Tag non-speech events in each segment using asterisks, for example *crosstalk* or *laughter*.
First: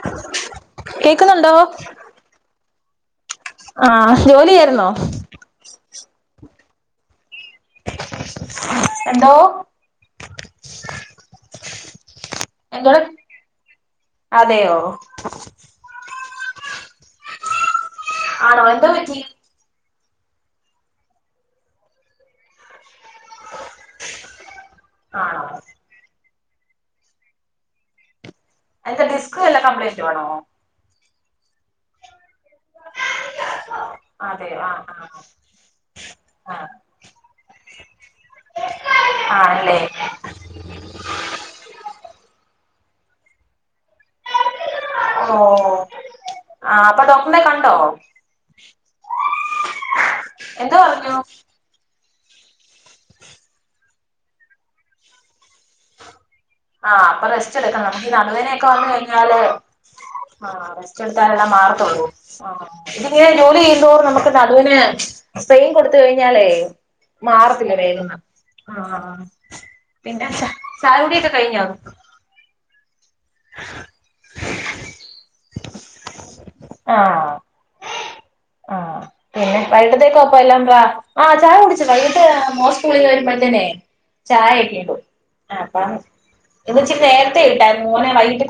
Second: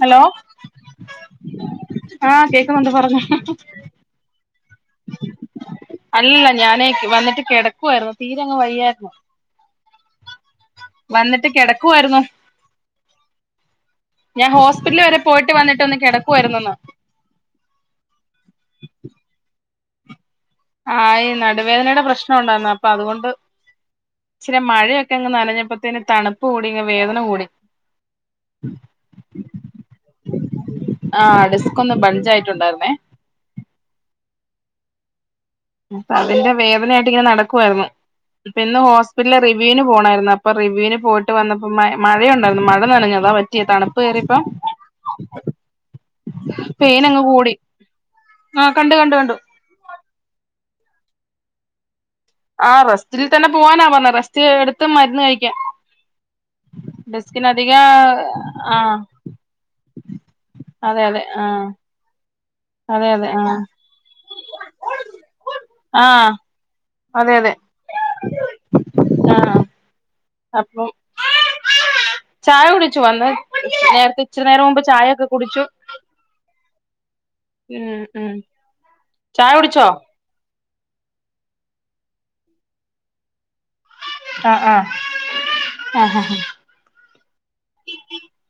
Hello, കേക്കുന്നുണ്ടോ ആ, കേൾക്കുന്നുണ്ട് പറഞ്ഞോ. ആ, ജോലി ചെയ്യാ ആയിരുന്നോ? അല്ലല്ല ഞാനേ വന്നിട്ട് കിടക്കുആ യിരുന്നു. തീരെങ്ങ് വയ്യായിരുന്നു. എന്തോ വന്നിട്ട് കിടക്കുവാ യിരുന്നു. എന്തോടെ ഞാൻ അതെയോ ഹോസ്പിറ്റൽ വരെ പോയിട്ട് വന്നിട്ട് ഒന്ന് കിടക്കുവായിരു ന്നന്ന്. ആണോ എന്തോ പറ്റി? ആ, ഈ നടുവേദനയുടെ പ്രശ്നം ഉണ്ടആയിരുന്നു അപ്പൊ അതുകൊണ്ട് ഇച്ചിരി മഴ ഒക്കെ ആണോ നനഞ്ഞപത്തിന്നു പിന്നെ തണുപ്പ് കൂടി വേദന കൂടി. എന്താ ഡിസ്കിന് വല്ല കംപ്ലൈന്റ് ആണോ? ആ, ഡിസ്ക് ഒന്ന് ബട്ഞ്ച് ആയിട്ടുണ്ടായിരുന്നേ. അതെ, ആ, ആ. അതിന്റെ വേദനയായിട്ട് ഇങ്ങനെ നടക്കുവായിരുന്നു. ഇപ്പൊ ഇന്ന് ആഹ് ഹോസ്പിറ്റലിലെ ആണല്ലേ റിവ്യൂന് പോണയിരുന്നു. അ അ പ്പൊ റിവ്യൂവിന് പോയിട്ട് വന്നപ്പോ മ മഴയുണ്ടായിരുന്നു. മഴ നനഞ്ഞതാ പറ്റിയ തണുപ്പ് കേറിയിപ്പോ ഓ. ആ, അപ്പൊ പെയിൻ അങ്ങ് ഡോക്ടറിനെ കൂടി കണ്ടോ? ആഹ് കണ്ടു കണ്ടു കണ്ടു എന്തോ പറഞ്ഞു? ആ, റസ്റ്റിൽ തന്നെ പോവാനാ പറഞ്ഞ റസ്റ്റ് എടുത്ത് മരുന്ന് കഴിക്ക ആ, അപ്പൊ റെസ്റ്റ് എടുക്കണം. നമുക്ക് ഈ നടുവേദനൊക്കെ ആ വന്ന് കഴിഞ്ഞാല് ആ, അതെ റസ്റ്റ് അതെ ആ എടുത്താലല്ല മാറത്തോള്ളൂ. അതെ ഇങ്ങനെ അതെ ആ ജോലിയ്യന്തോർ നമുക്ക് നടുവിന് പെയിൻ കൊടുത്ത ആ കഴിഞ്ഞാലേ അതെ അതെ മാറത്തില്ല വേദന. ആ, ആ പിന്നെ അപ്പം ചായകുടി കഴിഞ്ഞോ? ചായ കുടിച്ചു വന്ന് നേരത്തെ ഇച്ചിരി നേരം മുമ്പ് ചായൊക്കെ കുടിച്ചു. ആഹ് ഉം ഉം ആഹ് ചായ പിന്നെ കുടിച്ചോ വൈകിട്ടത്തേക്കപ്പല്ലാം പ്രാ ആഹ് ചായ കുടിച്ചു വൈകിട്ട് മോൻ സ്കൂളന്ന് വരുമ്പോഴത്തിൻ ആ ആ ചായക്കെടു ആ അപ്പം- ഇന്ന്ച്ചി നേരത്തെ ഇട്ടാര്ന്നു മോനെ വൈകിട്ട്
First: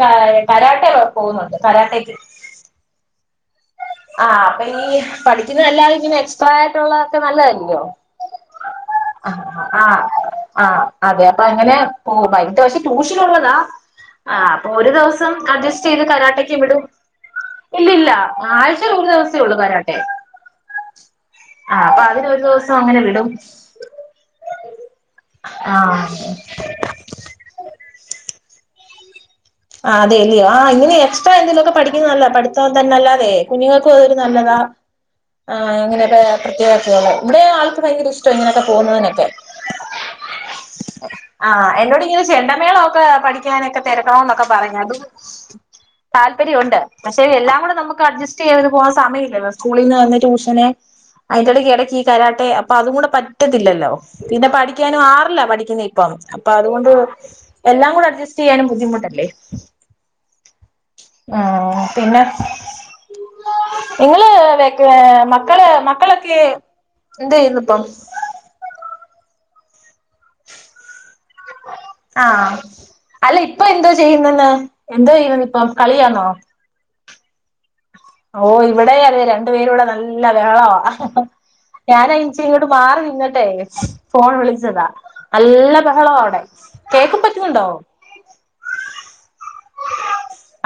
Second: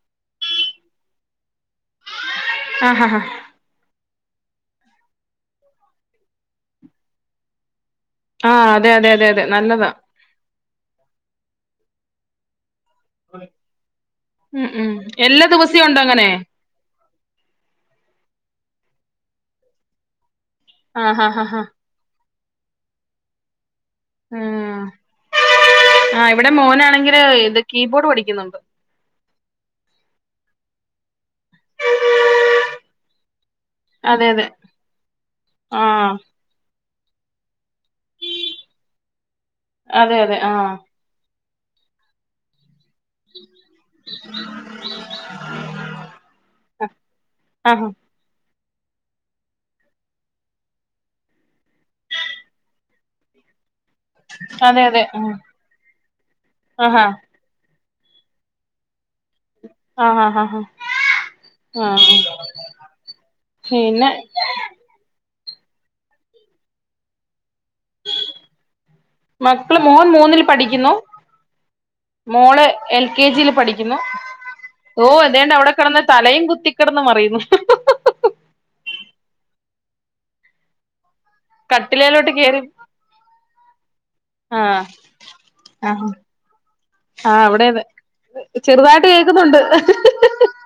കരാട്ടെ പോകുന്നുണ്ട് കരാട്ടേക്ക്. ആഹ് ഹാ ഹാ ആഹ് അപ്പൊനി ഈ പഠിക്കുന്നതല്ലാത പിന്നെ എക്സ്ട്രാ ആയിട്ടുള്ളതൊക്കെ നല്ലതല്ലോ? ആ അതെ അതെ അതെ അതെ ആഹ് നല്ലതാ ആഹ് ആഹ് അതെ അപ്പൊങ്ങനെ പോവും ബയ്ട്ടഷ ട്യൂഷനുള്ളതാ അ അപ്പൊ ഉം ഒരു ഉം ദിവസം എല്ലാ ദിവസവും അഡ്ജസ്റ്റ് ഉണ്ടോ ചെയ്ത് അങ്ങനെ കരാട്ടക്ക് വിടും. ഇല്ലല്ല ആഴ്ചൽ ഒരു ദിവസേ ഉള്ളു കരട്ടെ. ആ ആ ആ ആ ആഹ് അപ്പൊ അതിനരു ദിവസം അങ്ങനെ വിടും. മ് ആഹ് ഇവിടെ മോനാണെങ്കില് ഇത് കീബോർഡ് പഠിക്കുന്നുണ്ട്. ആഹ് അതെ ല്ലേ ആ ഇങ്ങനെ എക്സ്ട്രാ എന്തെലക്കെ പഠിക്കുന്നത നല്ല പഠത്താന്നല്ലാതെ കുഞ്ഞങ്ങ ക്കൊരു അതെ അതെ നല്ലതാ ആ അങ്ങനെ *unintelligible* *unintelligible* ഇവിടെ ആൾക്ക് ഭയങ്കര ഇഷ്ടം ഇങ്ങനൊക്കെ പോകുന്നതിനൊക്കെ. അതെ അതെ ആഹ് ആഹ് എന്നൊടിങ്ങനെ ചെണ്ടമേള ഒക്കെ പഠിക്കാനൊക്കെ തിരക്കണംന്നൊ താല്പര്യണ്ട് പക്ഷേ എല്ലാം കൂടെ ആഹ് നമുക് അഡ്ജസ്റ്റ് ചെയ്ത് പോവാൻ സമയല്ലല്ലോ സ്കൂളിൽന്ന് വന്ന് ട്യൂഷന്. അയിന്റെട്ക്ക്‌ ഇടക്ക് ഈ കരാട്ടെ അപ്പൊ അതും കൂടെ പറ്റത്തില്ലല്ലോ? പിന്നെ അതെ പഠിക്കാനും അതെ ആഹ് ആറില പഠിക്കുന്ന ഇപ്പം. അപ്പൊ അതുകൊണ്ട് ആഹാ എല്ലാം കൂടെ അഡ്സ്റ്റയ്യാനും ബുദ്ധിമുട്ടല്ലേ? ആഹ് ഹ ഹ ഹ ഉം ആഹ് പിന്നെ പിന്നെ ക്കെ മക്കള മക്കളക്ക് എന്തയ്യ്ന്ന്പ്പം? മക്കള് മോൻ മൂന്നിൽ പഠിക്കുന്നു. *inaudible* ആഹ് മോള് എൽ കെ അല്ല ജിയിൽ ഇപ്പൊ എന്തോ പഠിക്കുന്നു ചെയ്യുന്നന്ന്? എന്തോ ചെയ്യുന്ന ഇപ്പൊ കളിയാണോ? കെടന്ന് മറയുന്നു. ഓ ഇവിടെ അതെ രണ്ടു പേരൂടെ നല്ല ബഹളവാ. കട്ടിലേലോട്ട് ഞാൻയ്ച്ച കേറി ഇങ്ങട്ട് മാറി നിന്ന് ട്ടെ ഫോൺ ആഹ് വിളിച്ചതാ നല്ല ആഹ് ബഹളവാ അവിടെ കേക്കാൻ ആഹ് അവിടെ പറ്റുന്നുണ്ടോ? അതെ ചെറുതായിട്ട് കേക്കുന്നുണ്ട്.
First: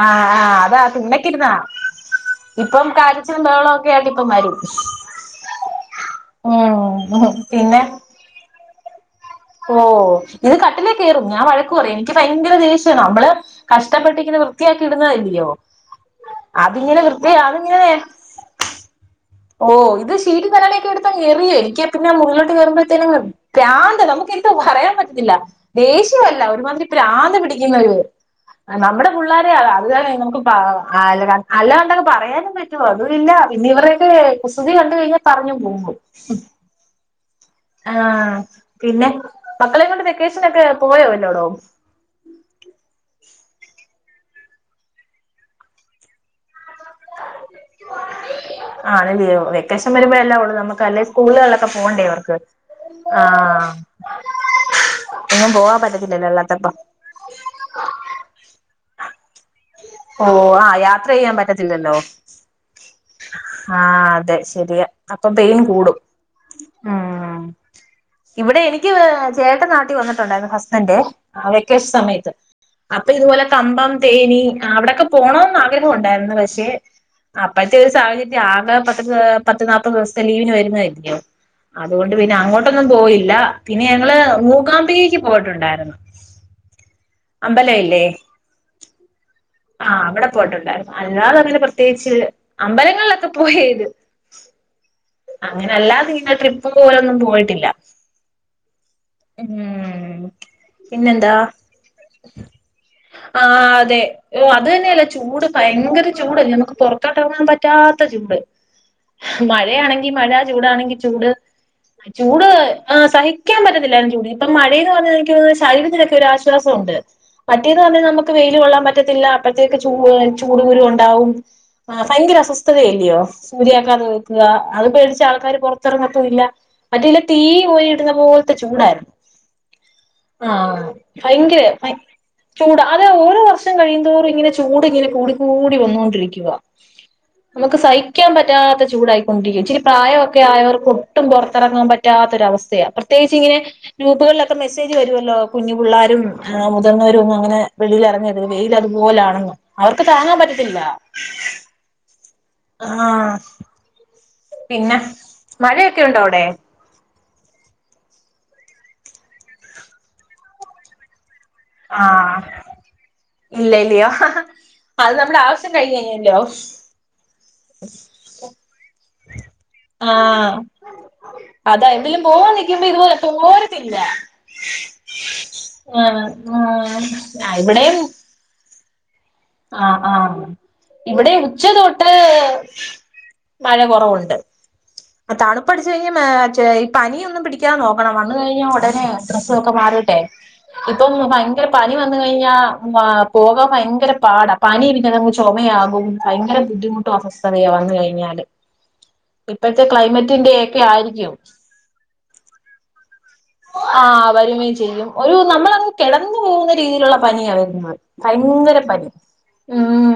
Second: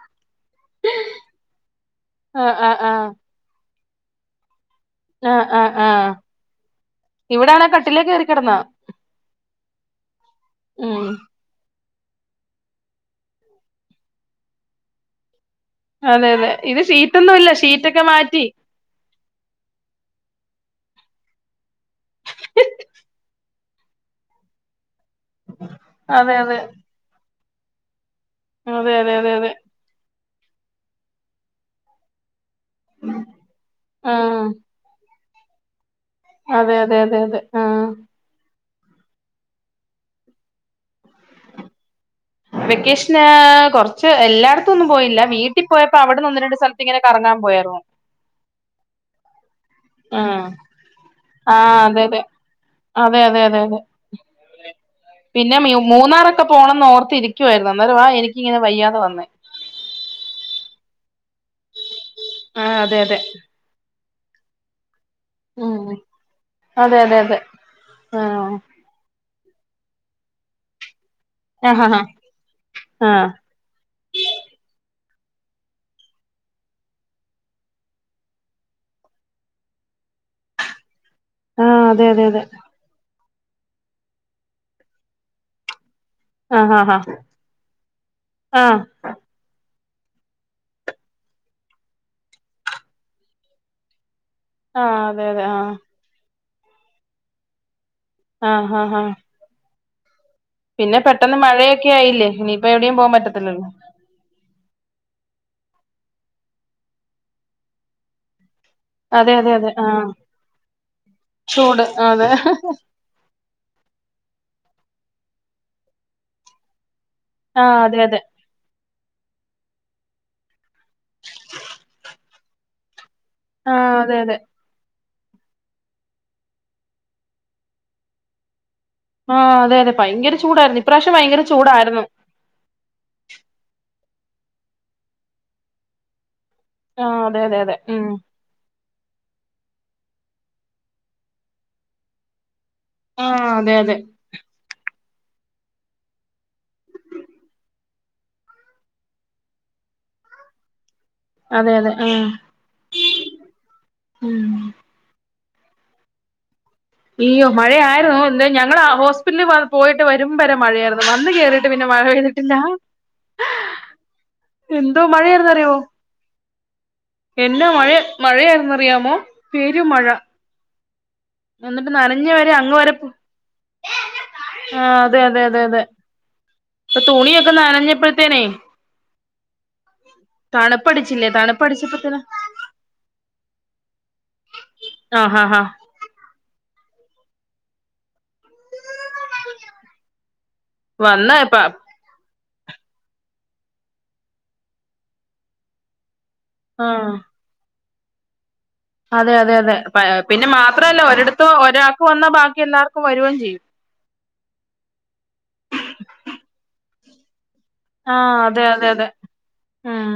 ആഹ് ആഹ് അതാ തിണക്കിരുന്നാ ആഹ് ആഹ് ഇപ്പം കാ ആഹ് ഒച്ചുംബഹളവും ക്കായിട്ട് ഇപ്പ വരും. ആ ആ ആഹ് ഉം ഇവിടെണ് പിന്നെ കട്ടിലേ കേറി കടന്നാ ഓ ഇത് കട്ടിൽ ഉം കെയറും ഞാൻ വഴക്ക് പറയും. എനിക്ക് ഭയങ്കര ദേഷ്യണ് നമ്മള് കഷ്ടപ്പെട്ടി ഇങ്ങനെ വൃത്തിയാക്കി ഇടുന്നതല്ലയോ. അതെ അതെ ഇത് അതിങ്ങനെ വൃത്തി ഷീറ്റൊന്നും ഇല്ല അതിങ്ങനെ ഷീറ്റൊക്കെ മാറ്റി. ഓ ഇത് ശീറ്റും തലയണക്കെ എടുത്തങ് എറിയോ. എനിക്കാ പിന്നെ മുകളിലോട്ട് കേയറുമ്പഴത്തേനും പ്രാന്ത നമുക്ക എന്താ പറയാൻ പറ്റുന്നില്ല അതെ ദേഷ്യല്ല അതെ ഒരുമാതിരി പ്രാന്ത പിടിക്കുന്ന ഒരു അതെ നമ്മുടെ അതെ അതെ അതെ പിള്ളോരെയ അത് തന്നെ നമുക്ക് പാവ അല്ല *unintelligible* അല്ല കണ്ടൊക്കെ പറയാനും പറ്റേ അതുല്ല പിന്നെ ഇവടെക്കെ ആഹ് കുസൃതി കണ്ട് കഴിഞ്ഞ പറഞ്ഞു പോക്കും ഉം. അതെ അതെ അതെ അതെ. ആഹ്. പിന്നെ മക്കളെയേ കൊണ്ട് വെക്കേഷന് ഒക്കെ പോയോവല്ലോടോം. വെക്കേഷന് കൊറച്ച് എല്ലായിടത്തും ഒന്നും പോയില്ല വീട്ടിൽ പോയപ്പോ അവിടെന്ന് ഒന്ന് രണ്ട് സ്ഥലത്ത് ഇങ്ങനെ കറങ്ങാൻ പോയിരുന്നു. ആഹ് ന്നാല്ല്യോ വെക്കേഷൻ വരുമ്പോഴ അല്ലേ ആഹ് ഉള്ളൂ നമുക്ക് അല്ലേ സ്കൂളുകളിലൊക്കെ അതെ പോവണ്ടേ അതെ അവർക്ക്. അതെ അതെ അതെ അതെ. എങ്ങും പിന്നെ പോവാൻ മ്യു പറ്റത്തില്ലല്ലോ മൂന്നാറൊക്കെ അല്ലാത്തപ്പം പോണംന്ന് ഓർത്തി ഇരിക്കുവായിരുന്നു അന്നേര വാ എനിക്ക് ഇങ്ങനെ വയ്യാതെ വന്നേ. ഓഹ് ആഹ് യാത്ര ചെയ്യാൻ പറ്റത്തില്ലല്ലോ. ആഹ് അതെ അതെ. ആഹ് അതെ ശരിയാ. അപ്പൊ പെയിൻ ഉം കൂടും അതെ അതെ അതെ ഉം ഇവിടെ ആഹ് എനിക്ക് എനിക്ക് ചേട്ട നാട്ടി വന്നിട്ടുണ്ടായിരിന്ന് ഹസ്ബൻഡന്റെ ആഹ് വെക്കേഷൻ ആഹ് സമയത്ത് അപ്പൊ ആഹ് ഇതുപോലെ കമ്പം തേനി അവിടെയൊക്കെ പോണംന്ന് ആഗ്രഹം ഉണ്ടായിരുന്നു പക്ഷെ അപ്പോഴത്തെ ഒരു സാഹചര്യത്തി ആകെ പത്ത് പത്ത് നാല്പ്പത് ദിവസത്തെ ലീവിന് വരുന്നായല്ല്യോ. ആഹ് അതെ അതുകൊണ്ട് അതെ പിന്നെ അതെ അങ്ങോട്ടൊന്നും പോയില്ല പിന്നെ ഞങ്ങള് മൂകാംമ്പികേക്ക് പോയിട്ടുണ്ടായിരുന്നു. ആഹ് ആഹ് ഹഹ അമ്പലം ഇല്ലേ ആഹ് ആഹ് അവിടെ പോയിട്ടുണ്ടായിരുന്നു അല്ലാതെ അങ്ങനെ പ്രത്യേകിച്ച് അമ്പലങ്ങളിലൊക്കെ പോയേത്. ആഹ് അതെ അതെ ആഹ് അങ്ങനെല്ലാതിന്നെ ട്രിപ്പ് പോലൊന്നും പോയിട്ടില്ല. ആഹ് ആഹ് ആഹ്. ഉം. പിന്നെ പിന്നെന്താ പെട്ടെന്ന് മഴയൊക്കെ ആയില്ലേ ഇനിയിപ്പ എവിടെയും പോവാൻ ആ പറ്റത്തില്ലല്ലോ. അതെ. ഓഹ് അത് തന്നെയല്ല ചൂട് ഭയങ്കര ചൂടല്ലേ നമുക്ക് പൊറത്തോട്ടെറങ്ങാൻ പറ്റാത്ത ചൂട്. അതെ അതെ അതെ ആഹ് മഴയാണെങ്കി മഴ ചൂടാണെങ്കി ചൂട് ചൂട് അതെ ചൂട് ആഹ് സഹി ക്കാൻപറ്റത്തില്ലര്ന്ന് ചൂടി ഇപ്പൊ മഴേന്ന് പറഞ്ഞ ശരത്തിലൊക്കെ ഒരു ആശ്വാസൊണ്ട്. മറ്റേത് ആഹ് അതെ പറഞ്ഞൽ അതെ നമക്ക് വെയില് കൊള്ളാൻ പ പറ്റത്തില്ല അപ്പഴത്തേക്ക് ചൂ ചൂടു കുരു ഒണ്ടാവും ഭയങ്കര അസ്വസ്ഥതയല്ലിയോ? *unintelligible* ആഹ് ചൂരിയാക്കാതെ അതെ അതെ വെക്കുക അത് പേടിച്ച് ആൾക്കാര് പൊറത്തിറങ്ങത്തുംല്ല മറ്റേല്ല തീ കോരിടുന്ന പോലത്തെ ചൂടായിരുന്നു. ആഹ് അതെ അതെ ഭയങ്കര ചൂടായിരുന്നു ആഹ് ഇപ്രാവശ്യം ഭയങ്കര ഭയ ചൂടായിരുന്നു. ചൂട് അതെ ഓരോ വർഷം കഴിയന്തോറും ഇങ്ങനെ ചൂട് ഇങ്ങനെ കൂട കൂടി വന്നുകൊണ്ടിരിക്കുവ. ആഹ് അതെ അതെ അതെ നമക്ക് ഉം സഹിക്കാൻ പറ്റാത്ത ചൂടായി. ണ്ടുകെയും ഇച്ചിരി പ്രായമൊക്കെ ആയവർക്ക് ഒട്ടും പൊറത്തിറങ്ങാൻ പറ്റാത്തൊരവസ്ഥയ- പ്രത്യേകിച്ച് ആഹ് ഇങ്ങനെ അതെ അതെ ഗ്രൂപുകളൊ മെസ്സേജ് വരുമല്ലോ കുഞ്ഞു പിള്ളാരും മുതിർവരും ഒന്നും അങ്ങനെ വെളി എറങ്ങര്ത് വെയിൽ അതുപോലാണെന്ന് അവർക്ക് താങ്ങാൻ പറ്റത്തില്ല- അതെ അതെ ആഹ്. ആഹ്. ഉം. പിന്നെ മഴയൊക്കെ ഉണ്ടോ അവിടെ? അയ്യോ മഴയായിരുന്നു എന്താ ഞങ്ങള് ഹോസ്പിറ്റല പോയിട്ട് വരുമ്പ വരെ മഴയായിരുന്നു വന്ന് കേറി പിന്നെ മഴ ആഹ് പെയ്തിട്ടില്ല. ഇല്ല ഇല്ലയോ എന്തോ അത് നമ്മുടെ ആവശ്യം കഴിഞ്ഞഴിഞ്ഞല്ലോ. എന്ന മഴ മഴയായിന്നറിയാമോ പെരു മഴ ആഹ് അതാ എന്നിട്ട് എന്തെങ്കിലും നനഞ്ഞ വരെ പോവാൻ അങ്ങ് നിക്കുമ്പോ വരെ ഇതുപോലെ തോരത്തില്ല ആഹ് അതെ അതെ അതെ അതെ ആഹ് ആഹ് ഇപ്പൊ തുണിയൊക്കെ ആഹ് ഇവിടെയും നനഞ്ഞപ്പോഴത്തേനെ ആഹ് ആഹ് തണുപ്പടിച്ചില്ലേ ഇവിടെ ഉച്ച തോട്ട് തണുപ്പടിച്ചപ്പോത്തിന് മഴ കുറവുണ്ട് ആഹ് ഹാ ഹാ തണുപ്പ് അടിച്ചു കഴിഞ്ഞ ഈ പനിയൊന്നും പിടി നോക്കണം വന്ന് കഴിഞ്ഞ ഉടനെ ഡ്രൊസോക്കെ മാറിയിട്ടെ ഇപ്പൊ വന്ന ഇപ്പ ഭയങ്കര പനി വന്ന കഴിഞ്ഞാൽ പോകാൻ ഭയങ്കര പാട പനി ചോമയാകും ഭയങ്കര ആഹ് ബുദ്ധിമുട്ടും അസ്വസ്ഥതയാ വന്നു കഴിഞ്ഞാല് അതെ അതെ അതെ ഇപ്പഴത്തെ പിന്നെ ക്ലൈമറ്റിന്റെ ഒക്കെ മാത്രല്ല ആയിരിക്കും ഒരിടത്ത് ഒരാൾക്ക് വന്നാ ബാക്കി എല്ലാവർക്കും വരുകയും ചെയ്യും ആഹ് വരുക്കയും ചെയ്യും ഒരു നമ്മളങ്ങ് കെടന്നു പോകുന്ന രീതിയിലുള്ള പനിയ വരുന്നെ ആഹ് അതെ അതെ അതെ ഉം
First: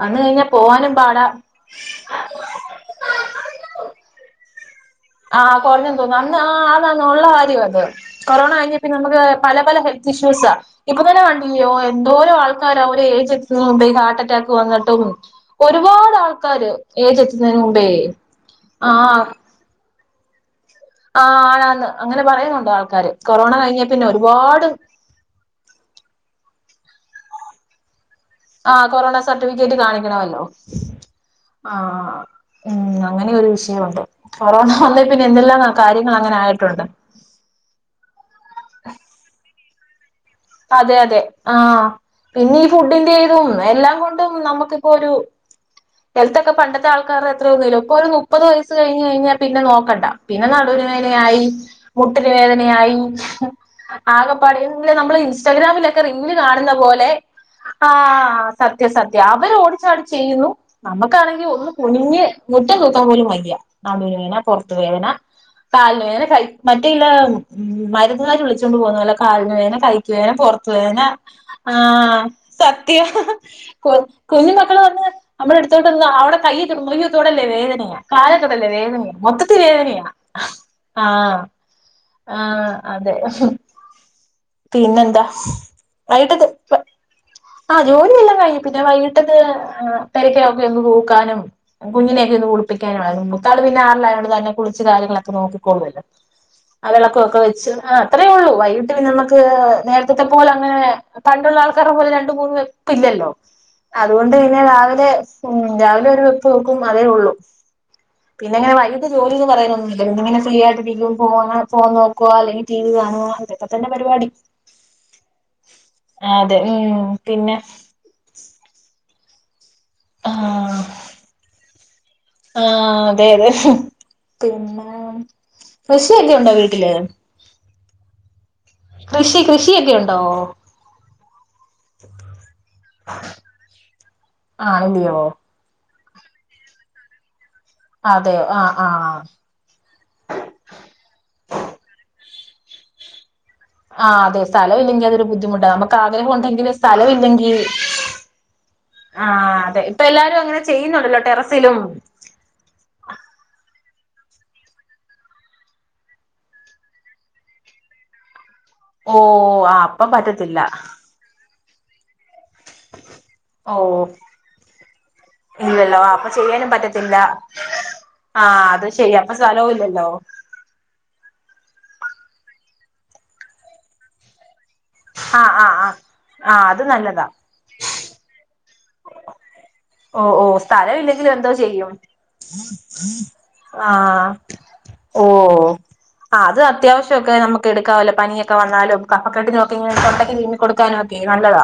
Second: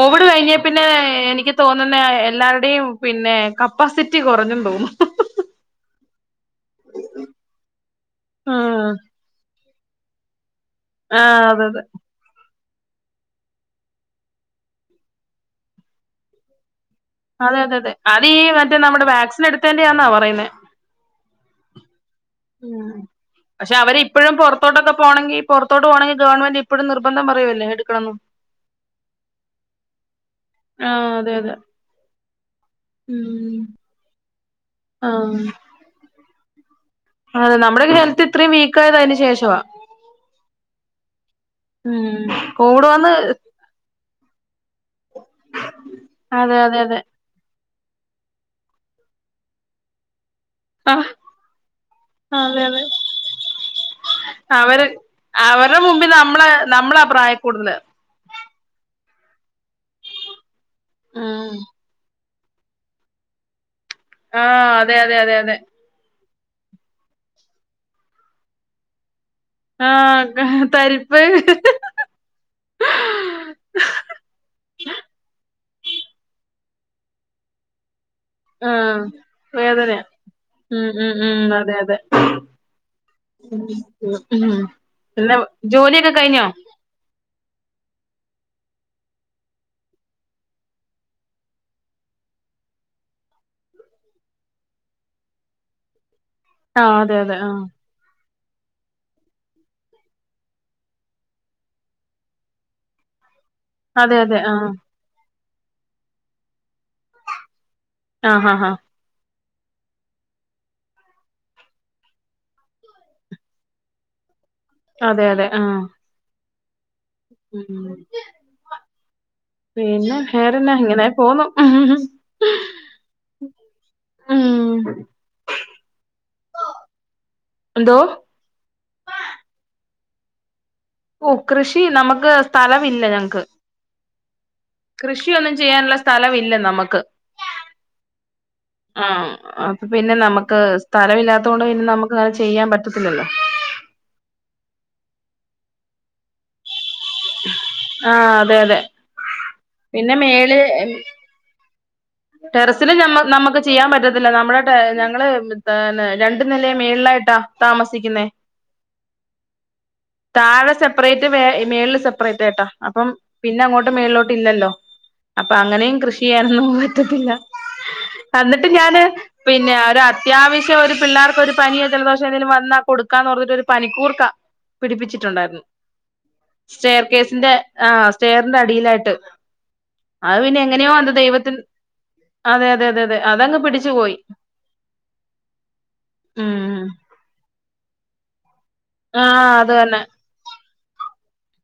വന്ന് കഴിഞ്ഞാ കഴിഞ്ഞ പിന്നെ പോവാനും പാടാ എനിക്ക് തോന്നുന്ന എല്ലാരുടെയും പിന്നെ കപ്പാസിറ്റി കുറഞ്ഞു തോന്നുന്നു ആഹ് കുറഞ്ഞന്ന് തോന്നുന്നു അന്ന് ആഹ് അതാണ് ഉള്ള കാര്യം അത് കൊറോണ കഴിഞ്ഞപ്പ ഉം നമുക്ക് പല പല ഹെൽത്ത് ഇഷ്യൂസ ഇപ്പൊ തന്നെ ആഹ് അതെ കണ്ടില്ലിയോ അതെ ന്താരോ ആൾക്കാര ഒരു ഏജ് ത്തും മുമ്പ ഹാർട്ട് അറ്റാക്ക് വന്നിട്ടും ഒരുപാട് ആൾക്കാര് ഏജ് അതെ എത്തുന്നതിന് അതെ മുമ്പേ അതെ അത ഈ മറ്റേ നമ്മുടെ വാക്സിൻ എടുത്തേണ്ടാന്നാ പറയുന്ന ആ ആണാന്ന് അങ്ങനെ പറയുന്നുണ്ട് ആൾക്കാര് കൊറോണ കഴിഞ്ഞ പിന്നെ ഒരുപാട് പോണെങ്കിൽ പൊറത്തട്ട് പോണെങ്ക ഗവൺമെന്റ് ഇപ്പോഴ നിർബന്ധം പറയുവല്ലേ എടുക്കണംന്ന് ആഹ് കൊറോണ സർട്ടിഫിക്കറ്റ് കാണിക്കണമല്ലോ ആഹ് അതെ അതെ ആഹ് ഉം അങ്ങനെ ഒരു വിഷയമുണ്ട് കൊറോണ വന്നെൽ പിന്നെ ആഹ് എന്തെല്ലാം കാര്യങ്ങൾ അങ്ങനെ ആയിട്ടുണ്ട് അതെ നമ്മുടെ ഹെൽത്ത് ഇത്രയും വീക്കായത് അതിനന് ശേഷവാ അതെ അതെ ആഹ് ഉം പിന്നെ ഈ കോവിഡ് വന്ന് ഫുഡിന്റെ ഇതും എല്ലാം കൊണ്ടും നമുക്ക് ഒരു ഹെൽത്തൊക്കെ അതെ അതെ പണ്ടത്തെ അതെ ആൾക്കാരുടെ എത്ര ഇപ്പോ ഒരു മുപ്പത് വയസ്സ് കഴിഞ് കഴിഞ്ഞാൽ പിന്നെ നോക്കണ്ട പിന്നെ നടുവിന് ആഹ് വേദനയായി മുട്ടന് അതെ അതെ വേദനയായി ആകപ്പാടി അവര് നമ്മള് അവരുടെ ഇൻസ്റ്റാഗ്രാമിലൊക്കെ മുമ്പിൽ റീൽ നമ്മള കാണുന്ന നമ്മളാ പോലെ പ്രായ കൂടുതല് ആഹ് സത്യ സത്യം അവർ ഓടിച്ചാടി ചെയ്യുന്നു നമുക്കാണെങ്കിൽ ഒന്ന് കുനിഞ്ഞ് മുറ്റം തൂക്കാൻ പോലും വയ നടുന് വേദന ആഹ് പൊറത് അതെ വേദന അതെ അതെ അതെ കാലിന് വേദനെ കൈ മറ്റേല്ല മരുന്നുകാര് വിളിച്ചുകൊണ്ട് പോകുന്നു അല്ല കാലിന് വേദനെ കൈ ന ആഹ് പൊറത്തു വെദന തരിപ്പ് ആഹ് സത്യ കൊ കുഞ്ഞു മക്കൾ വന്ന് നമ്മുടെ അടുത്തോട്ട്ന്ന് അവിടെ കയ മൊയ്യത്തോടല്ലേ വേദനയാണ് കാലേൽ തൊടല്ലേ ആഹ് വേദനയാ മൊത്തത്തിൽ വേദനയാ ഉം ഉം ആഹ് ഉം അതെ അതെ ആഹ് അതെ ഉം പിന്നെന്താ പിന്നെ ജോലിയൊക്കെ കഴിഞ്ഞോ വൈകിട്ടത് ആഹ് ജോലിയെല്ലാം കഴിഞ് പിന്നെ വൈകിട്ടന്ന് തിരക്കക്കെ എങ്ങ് തൂക്കാനും കുഞ്ഞിനെയ ഒക്കെ ഒന്ന് കുളിപ്പിക്കാന മൂത്താള് പിന്നെ ആറിലായോ തന്നെ കുളിച്ച് കാര്യങ്ങളൊക്കെ നോക്കിക്കോള്ളൂല്ലോ ആഹ് വിളക്കോക്കെ വെച്ച് ആഹ് അത്രേ ഉള്ളൂ വൈകിട്ട്ന്ന നമുക്ക് നേരത്തെ പോലെ അങ്ങനെ പണ്ടുള്ള ആൾക്കാരെ പോലെ ര ണ്ട്മൂന്ന് വെപ്പ് ഇല്ലല്ലോ അതെ അതുകൊണ്ട് അതെ പിന്നെ ആഹ് രാവിലെ ഉം രാവിലെ ഒരു വെപ്പ് വെയ്ക്കും അതേ ഉള്ളൂ ആഹ് പിന്നെ ആഹ് എങ്ങനെ ആഹ് വൈ ഇ ജോലിന്ന് പറയാന ഒന്നുമില്ല ല്ലോ ഇങ്ങനെ ഫ്രീയിട്ടിരിക്കും ഫോ ഫോൺ നോക്കുവാ അല്ലെങ്കിൽ ടി വി കാണുവ അതൊക്കെ തന്നെ പരിപാടി അതെ അതെ ആഹ് ആഹ് അതെ ഉം പിന്നെ മം പിന്നെ ആ വേറെന്നെ ഇങ്ങനെ പോന്നു ആഹ് അതെ അതെ, ഉം പിന്നെ കൃഷിവല്ലോം ണ്ടോ വീട്ടില് എന്തോ കൃഷി കൃഷിയൊക്കെ ഉണ്ടോ? ഓഹ് കൃഷി നമുക്ക് സ്ഥലം ഇല്ല ഞങ്ങക്ക്, ആണല്ലയോ കൃഷി ഒന്ന് ചെയാനുള്ള സ്ഥലംവില്ല നമക്ക് ആ പിന്നെ നമുക്ക് സ്ഥലം ഇല്ലാത്തോണ്ട് പിന്നെ നമുക്ക് അങ്ങനെ ചെയ്യാൻ പറ്റത്തില്ലല്ലോ ആഹ് അതെ സ്ഥലം ഇല്ലെങ്കിൽ അതൊരു ബുദ്ധിമുട്ടാ, നമുക്ക് ആഗ്രഹം ഉണ്ടെങ്കിൽ സ്ഥലമില്ലെങ്കിൽ ആഹ് അതെ അതെ ആഹ് അതെ, ഇപ്പൊ പിന്നെ എല്ലാരും അങ്ങനെ ചെയ്യുന്നുണ്ടല്ലോ ടെറസിലും ടെറസിലും ഞമ്മ നമ്മുക്ക് ചെയ്യാൻ പറ്റത്തില്ല നമ്മുടെ ഞങ്ങള്ൾന്നെ രണ്ടു നിലയ മേളിലായിട്ടാ താമസിക്കുന്നേ ഓ അപ്പ പറ്റത്തില്ല ന്റെ മേ മേളിൽ സെപ്പറേറ്റ് ആയിട്ടാ അപ്പം പിന്നെ അങ്ങോട്ട് ഓഹ് മേളിലോട്ട് ഇല്ലല്ലോ അപ്പൊ അങ്ങനെയും ഇല്ലല്ലോ ആ കൃഷി അപ്പൊ ചെയ്യാ ൻ ചെയ്യാനും പറ്റത്തില്ല പറ്റില്ല, ആഹ് എന്നിട്ട് അത് ഞാന് ശരിയാ അപ്പൊ സ്ഥലവും പിന്നെ ഒരു ഇല്ലല്ലോ അത്യാവശ്യം ഒരു പിള്ളേർകൊരു പനിയോ ജലദോഷോ എന്തെിലും വന്നാ കൊടുക്കാന്ന് പറഞ്ഞിട്ടൊരു പനിക്കൂർക്കാ ആഹ് പിടിപ്പിച്ചിട്ടുണ്ടായിരുന്നു, ആഹ് ആഹ് ആഹ് അത് സ്റ്റെയർ നല്ലതാ കേസിന്റെ ആ സ്റ്റെയറിന്റെ അടിയിലായിട്ട് ഓ അത് ഓ പിന്നെ എങ്ങനെയോ സ്ഥലോ അത് ഇല്ലെങ്കിലും എന്തോ ദൈവത്തിൻ ചെയ്യും അതെ അതെ അതെ അതെ അതങ്ങ് പിടിച്ചു പോയി ആഹ് ഓഹ് ആ അത് ഉം അത്യാവശ്യം ഒക്കെ നമുക്ക്ടുക്കാവല്ല പനിയൊക്കെ വന്നാലും ആ അത് കഫക്കെട്ടിനോക്കെ തന്നെ തൊട്ടക്കക്ക്ങ്ങി കൊടുക്കാനും ഒക്കെ നല്ലതാ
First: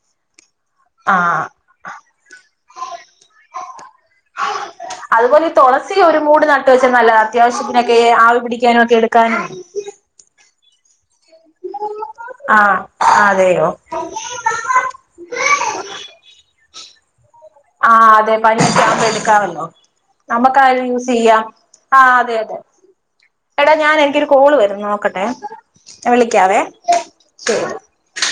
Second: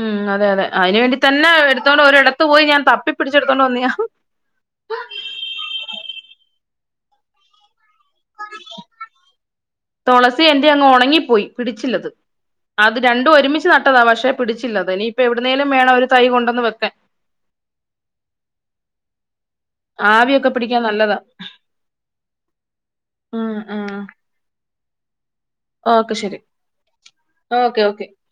ഉം അതെ അതെ, അതിനന് വേണ്ടി ആഹ് തന്നെ എടുത്തോണ്ട് ഒരിടത്ത് പോയി ഞാൻ തപ്പിപ്പടിച്ചെടുത്തോണ്ടണ്ട് വന്നിയ അതുപോലെ ഈ തുളസസി ഒരു മൂട് നട്ട് വെച്ചാ നല്ലതാ, അത്യാവശ്യത്തിനൊക്കെ ആവി പിടിക്കാനും ഒക്കെ എടുക്കാനും തുളസി എന്റെ അങ്ങ് ഉണങ്ങിപ്പോയി പിടിച്ചില്ലത് ആഹ് അത്, രണ്ടും അതെയോ ഒരുമിച്ച് നട്ടതാ പക്ഷെ പിടിച്ചി ച്ചില്ല അത് ഇനിപ്പോ എവിടുന്നേലും വേണം ഒരു തൈ കൊണ്ടെന് വെകാൻ ആഹ് അതെ പനി എടുക്കാമല്ലോ ആവിയൊക്കെ പിടിക്കാൻ നമ്മുക്കാര് യൂസ് നല്ലതാ. ചെയ്യാം ആഹ് അതെ അതെ, ഉം എടാ ഉം ഞാൻ എനിക്കൊരു കോള് വരുന്നു നോക്കട്ടെ ഓക്കെ ശരി. വിളിക്കാവേ, ഓക്കെ ഓക്കെ. ശരി